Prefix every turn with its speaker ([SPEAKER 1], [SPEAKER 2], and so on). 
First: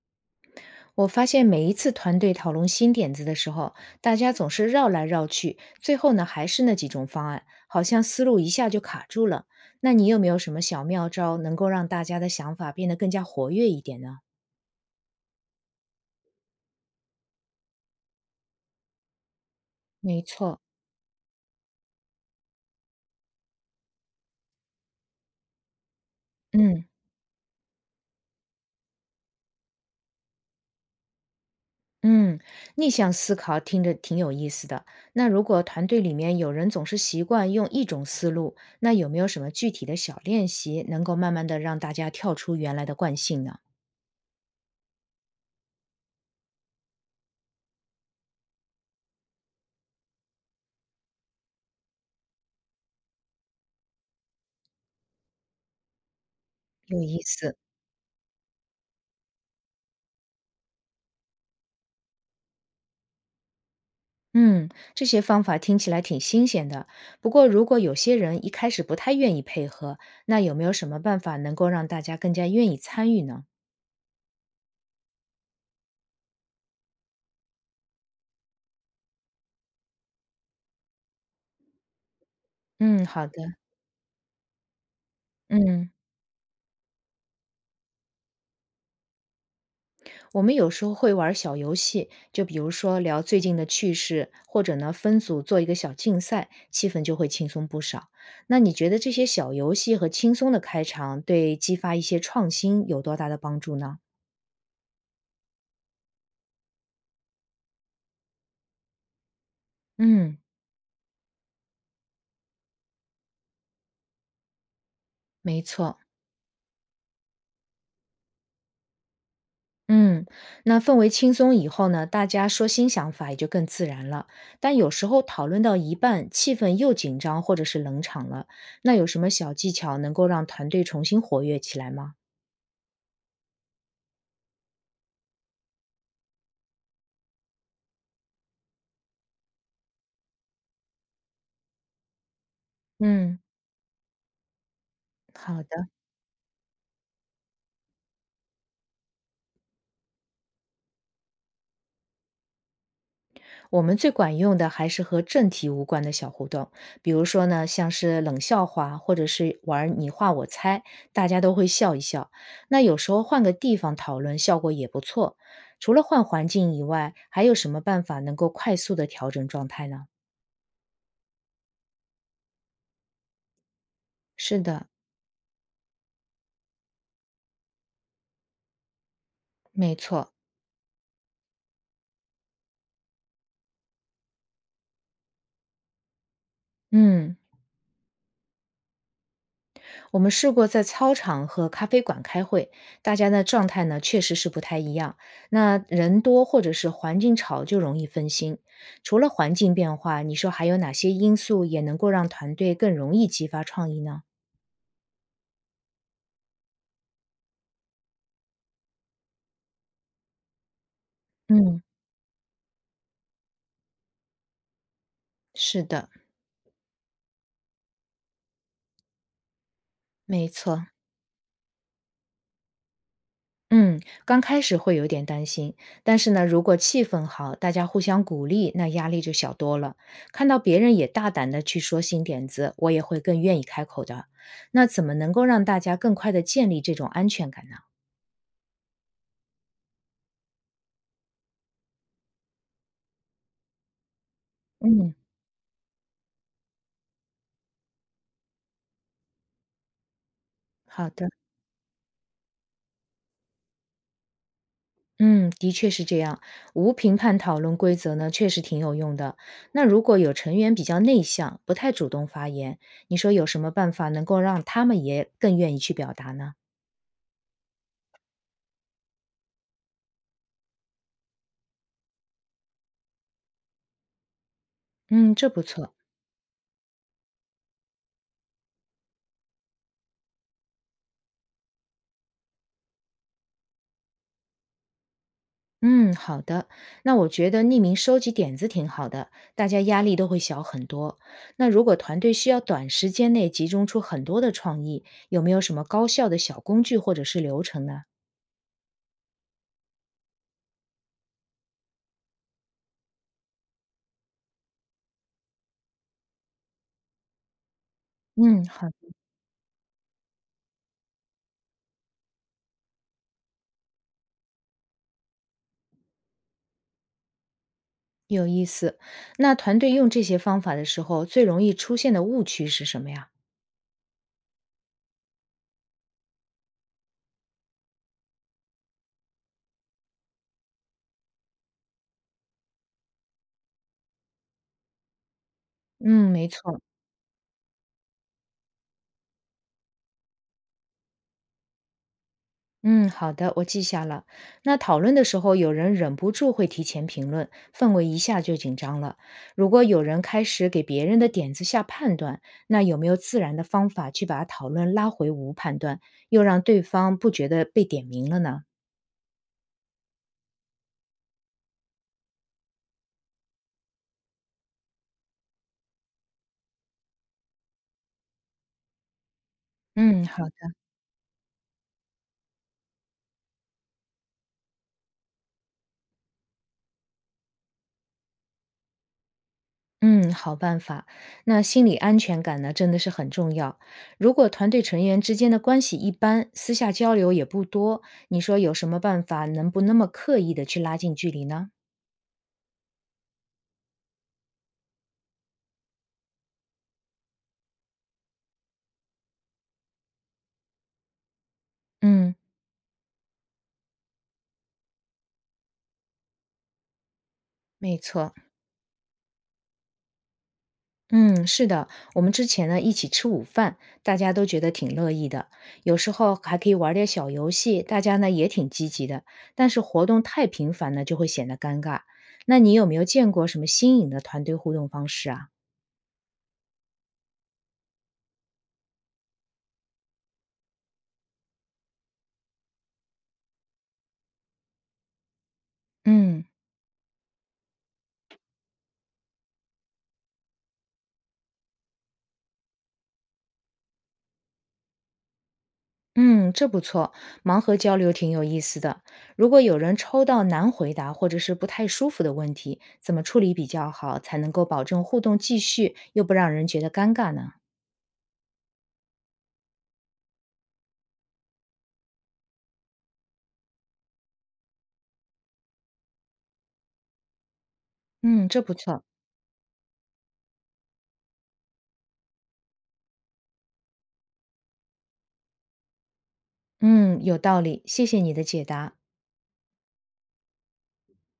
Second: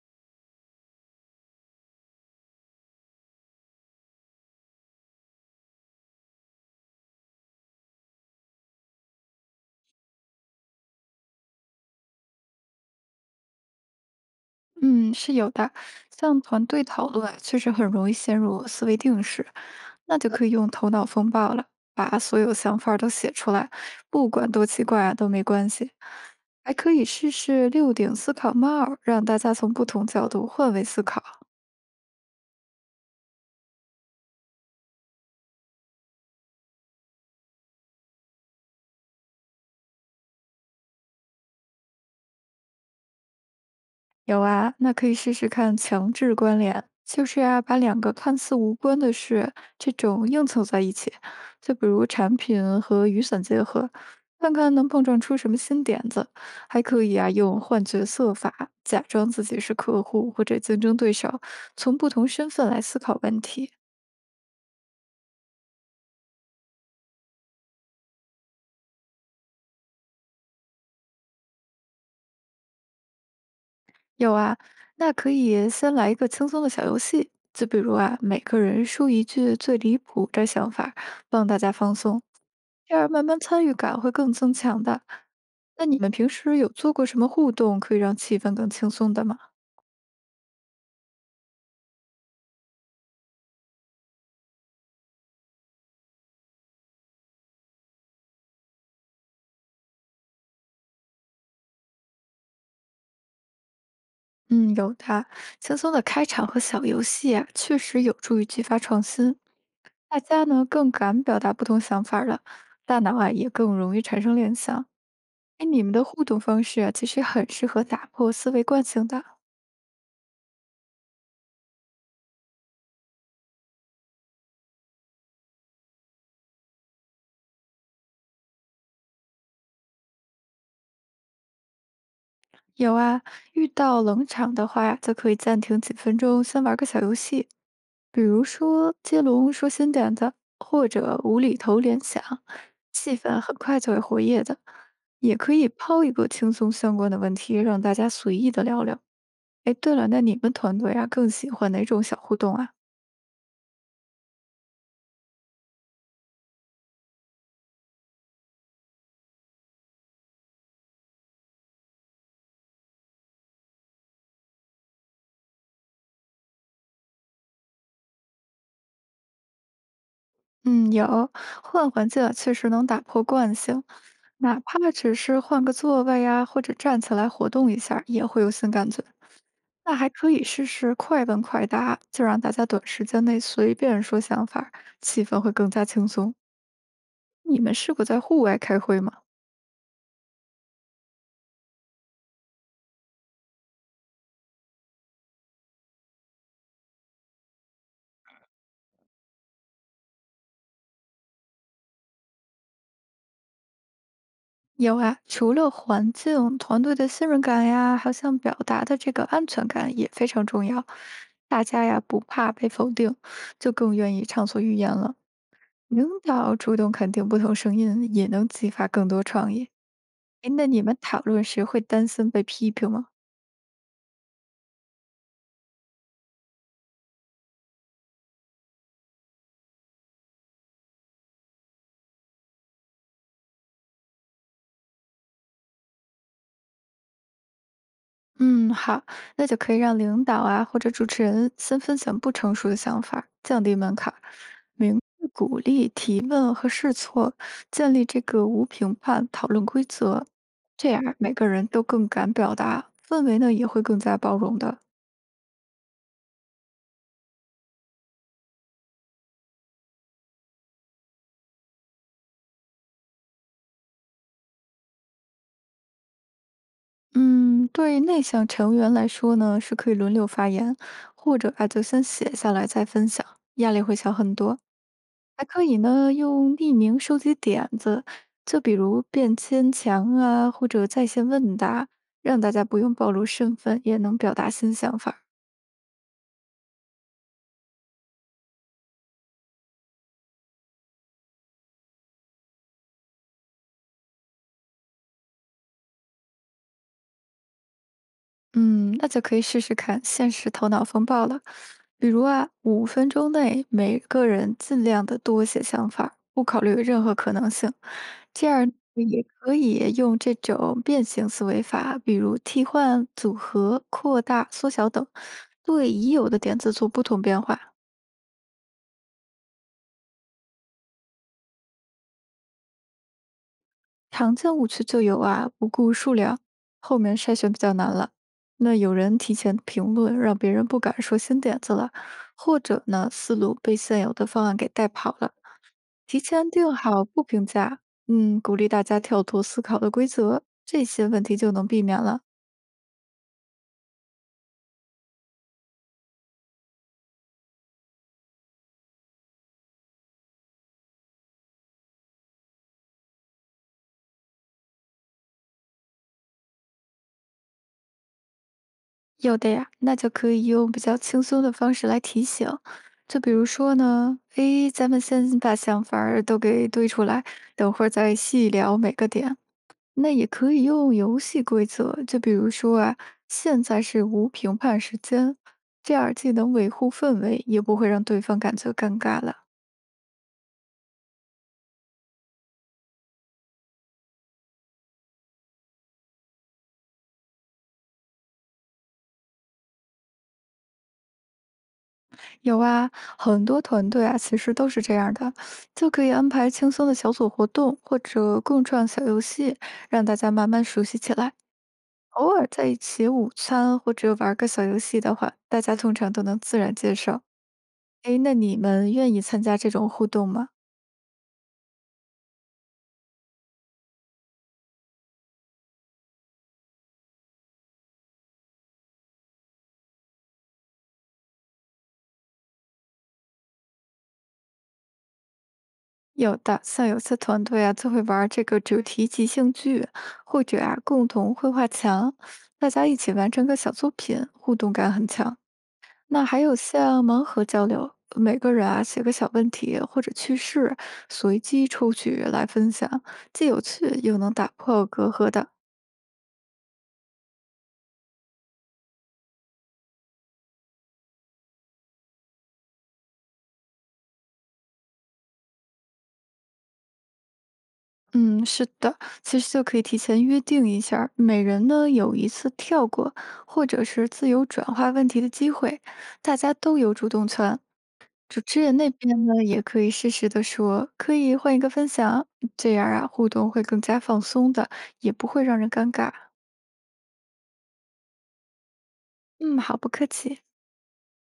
[SPEAKER 1] 我发现每一次团队讨论新点子的时候，大家总是绕来绕去，最后呢还是那几种方案，好像思路一下就卡住了。那你有没有什么小妙招，能够让大家的想法变得更加活跃一点呢？
[SPEAKER 2] 嗯，是有的。像团队讨论啊确实很容易陷入思维定式，那
[SPEAKER 1] 没
[SPEAKER 2] 就可以
[SPEAKER 1] 错。
[SPEAKER 2] 用头脑风暴了，把所有想法儿都写出来，不管多奇怪啊都没关系。还
[SPEAKER 1] 嗯
[SPEAKER 2] 可以试试六顶思考帽儿让大家从不同角度换位思考。
[SPEAKER 1] 嗯，逆向思考听着挺有意思的。那如果团队里面有人总是习惯用一种思路，那有没有什么具体的小练习，能够慢慢的让大家跳出原来的惯性呢？
[SPEAKER 2] 有啊，那可以试试看强制关联，把两个看似无关的事这种硬凑在一起，就比如产品和雨伞结合，看看能碰撞出什么新点子。还
[SPEAKER 1] 有
[SPEAKER 2] 可以
[SPEAKER 1] 意
[SPEAKER 2] 啊，
[SPEAKER 1] 思。
[SPEAKER 2] 用换角色法，假装自己是客户或者竞争对手，从不同身份来思考问题。
[SPEAKER 1] 嗯，这些方法听起来挺新鲜的。不过，如果有些人一开始不太愿意配合，那有没有什么办法能够让大家更加愿意参与呢？
[SPEAKER 2] 有啊，那可以先来一个轻松的小游戏，就比如啊，每个人说一句最离谱的想法，帮大家放松。这
[SPEAKER 1] 嗯，
[SPEAKER 2] 样慢
[SPEAKER 1] 好的。
[SPEAKER 2] 慢参与感会更增强的。那
[SPEAKER 1] 嗯，
[SPEAKER 2] 你们平时有做过什么互动可以让气氛更轻松的吗？
[SPEAKER 1] 我们有时候会玩小游戏，就比如说聊最近的趣事，或者呢分组做一个小竞赛，气氛就会轻松不少。那你觉得这些小游戏和轻松的开场对激发一些创新有多大的帮助呢？
[SPEAKER 2] 嗯，有的，轻松的开场和小游戏啊，确实有助于激发创新。大
[SPEAKER 1] 嗯，
[SPEAKER 2] 家呢更敢表达不同想法儿了，大脑啊也更容易产生联想。
[SPEAKER 1] 没
[SPEAKER 2] 哎，你们
[SPEAKER 1] 错。
[SPEAKER 2] 的互动方式啊，其实很适合打破思维惯性的。
[SPEAKER 1] 嗯，那氛围轻松以后呢，大家说新想法也就更自然了。但有时候讨论到一半，气氛又紧张或者是冷场了，那有什么小技巧能够让团队重新活跃起来吗？
[SPEAKER 2] 有啊，遇到冷场的话呀，就可以暂停几分钟，先玩个小游戏，比如说接龙说新点子，或者无厘头联想，气
[SPEAKER 1] 嗯，
[SPEAKER 2] 氛很快就会活跃的。也可
[SPEAKER 1] 好
[SPEAKER 2] 以
[SPEAKER 1] 的。
[SPEAKER 2] 抛一个轻松相关的问题，让大家随意的聊聊。哎，对了，那你们团队啊，更喜欢哪种小互动啊？
[SPEAKER 1] 我们最管用的还是和正题无关的小互动，比如说呢，像是冷笑话，或者是玩儿你画我猜，大家都会笑一笑。那有时候换个地方讨论，效果也不错。除了换环境以外，还有什么办法能够快速的调整状态呢？
[SPEAKER 2] 嗯，有换环境啊确实能打破惯性，
[SPEAKER 1] 是
[SPEAKER 2] 哪
[SPEAKER 1] 的，
[SPEAKER 2] 怕只是换个座位呀、或者站起来活动一下儿也会有新感觉。
[SPEAKER 1] 没
[SPEAKER 2] 那还可
[SPEAKER 1] 错。
[SPEAKER 2] 以试试快问快答，就让大家短时间内随便说想法儿气氛会更加轻松。
[SPEAKER 1] 嗯。
[SPEAKER 2] 你们试过在户外开会吗？
[SPEAKER 1] 我们试过在操场和咖啡馆开会，大家的状态呢确实是不太一样。那人多或者是环境吵就容易分心。除了环境变化，你说还有哪些因素也能够让团队更容易激发创意呢？
[SPEAKER 2] 有啊，除了环境，团队的信任感呀，还有像表达的这个安全感也非常重要。大
[SPEAKER 1] 嗯，
[SPEAKER 2] 家呀不怕被否定，就更愿意畅所欲言了。
[SPEAKER 1] 是
[SPEAKER 2] 领
[SPEAKER 1] 的，
[SPEAKER 2] 导主动肯定不同声音，也能激发更多创意。
[SPEAKER 1] 没
[SPEAKER 2] 诶那你
[SPEAKER 1] 错。
[SPEAKER 2] 们讨论时会担心被批评吗？
[SPEAKER 1] 嗯，刚开始会有点担心，但是呢，如果气氛好，大家互相鼓励，那压力就小多了。看到别人也大胆的去说新点子，我也会更愿意开口的。那怎么能够让大家更快的建立这种安全感呢？
[SPEAKER 2] 嗯，好，那就可以让领导啊或者主持人先分享不成熟的想法儿，降低门槛儿明
[SPEAKER 1] 嗯，
[SPEAKER 2] 确鼓励提问和试错，建立这个无评判讨论规则，这样
[SPEAKER 1] 好
[SPEAKER 2] 儿
[SPEAKER 1] 的。
[SPEAKER 2] 每个人都更敢表达，氛围呢也会更加包容的。
[SPEAKER 1] 嗯，的确是这样。无评判讨论规则呢，确实挺有用的。那如果有成员比较内向，不太主动发言，你说有什么办法能够让他们也更愿意去表达呢？
[SPEAKER 2] 嗯，对内向成员来说呢，是可以轮流发言，或者啊就先写下来再分享，压力会小很多。
[SPEAKER 1] 嗯，
[SPEAKER 2] 还
[SPEAKER 1] 这不
[SPEAKER 2] 可以
[SPEAKER 1] 错。
[SPEAKER 2] 呢，用匿名收集点子，就比如便签墙啊，或者在线问答，让大家不用暴露身份，也能表达新想法儿。
[SPEAKER 1] 嗯，好的。那我觉得匿名收集点子挺好的，大家压力都会小很多。那如果团队需要短时间内集中出很多的创意，有没有什么高效的小工具或者是流程呢？
[SPEAKER 2] 嗯，那就可以试试看现实头脑风暴了。比如啊，5分钟内每个人尽量的多写想法儿不考虑任何可能性。这
[SPEAKER 1] 嗯，
[SPEAKER 2] 样
[SPEAKER 1] 好，
[SPEAKER 2] 也可以用这种变形思维法，比如替换、组合、扩大、缩小等，对已有的点子做不同变化。
[SPEAKER 1] 有意思。那团队用这些方法的时候，最容易出现的误区是什么呀？
[SPEAKER 2] 常见误区就有啊，不顾数量，后面筛选比较难了。那有人提前评论，让别人不敢说新点子了，或者呢，思路被现有的方案给带跑了。提
[SPEAKER 1] 嗯，没
[SPEAKER 2] 前定
[SPEAKER 1] 错。
[SPEAKER 2] 好不评价，嗯，鼓励大家跳脱思考的规则，这些问题就能避免了。
[SPEAKER 1] 嗯，好的，我记下了。那讨论的时候，有人忍不住会提前评论，氛围一下就紧张了。如果有人开始给别人的点子下判断，那有没有自然的方法去把讨论拉回无判断，又让对方不觉得被点名了呢？
[SPEAKER 2] 有的呀，那就可以用比较轻松的方式来提醒，就比如说呢，诶，咱们先把想法儿都给堆出来，等会儿再细聊每个点。那
[SPEAKER 1] 嗯，
[SPEAKER 2] 也
[SPEAKER 1] 好
[SPEAKER 2] 可以
[SPEAKER 1] 的。
[SPEAKER 2] 用游戏规则，就比如说啊，现在是无评判时间，这样既能维护氛围，也不会让对方感觉尴尬了。
[SPEAKER 1] 嗯，好办法。那心理安全感呢，真的是很重要。如果团队成员之间的关系一般，私下交流也不多，你说有什么办法能不那么刻意的去拉近距离呢？
[SPEAKER 2] 有啊，很多团队啊，其实都是这样的，就可以安排轻松的小组活动或者共创小游戏，让大家慢慢熟悉起来。
[SPEAKER 1] 嗯，
[SPEAKER 2] 偶尔在一起午餐或者玩个小游戏的话，大家通常都能自然接受。
[SPEAKER 1] 没
[SPEAKER 2] 诶，
[SPEAKER 1] 错。
[SPEAKER 2] 那你们愿意参加这种互动吗？
[SPEAKER 1] 嗯，是的，我们之前呢一起吃午饭，大家都觉得挺乐意的，有时候还可以玩点小游戏，大家呢也挺积极的。但是活动太频繁呢，就会显得尴尬。那你有没有见过什么新颖的团队互动方式啊？
[SPEAKER 2] 有的，像有些团队啊，就会玩儿这个主题即兴剧，或者啊共同绘画墙，大家一起完成个小作品，互动感很强。那还
[SPEAKER 1] 嗯。
[SPEAKER 2] 有像盲盒交流，每个人啊写个小问题或者趣事，随机抽取来分享，既有趣又能打破隔阂的。
[SPEAKER 1] 嗯，这不错，盲盒交流挺有意思的。如果有人抽到难回答或者是不太舒服的问题，怎么处理比较好，才能够保证互动继续，又不让人觉得尴尬呢？
[SPEAKER 2] 嗯，是的，其实就可以提前约定一下儿每人呢有一次跳过或者是自由转化问题的机会，大家都有主动权。主
[SPEAKER 1] 嗯，这
[SPEAKER 2] 持
[SPEAKER 1] 不
[SPEAKER 2] 人那
[SPEAKER 1] 错。
[SPEAKER 2] 边呢，也可以适时的说，可以换一个分享，这样啊，互动会更加放松的，也不会让人尴尬。
[SPEAKER 1] 嗯，有道理，谢谢你的解答。
[SPEAKER 2] 嗯，好，不客气。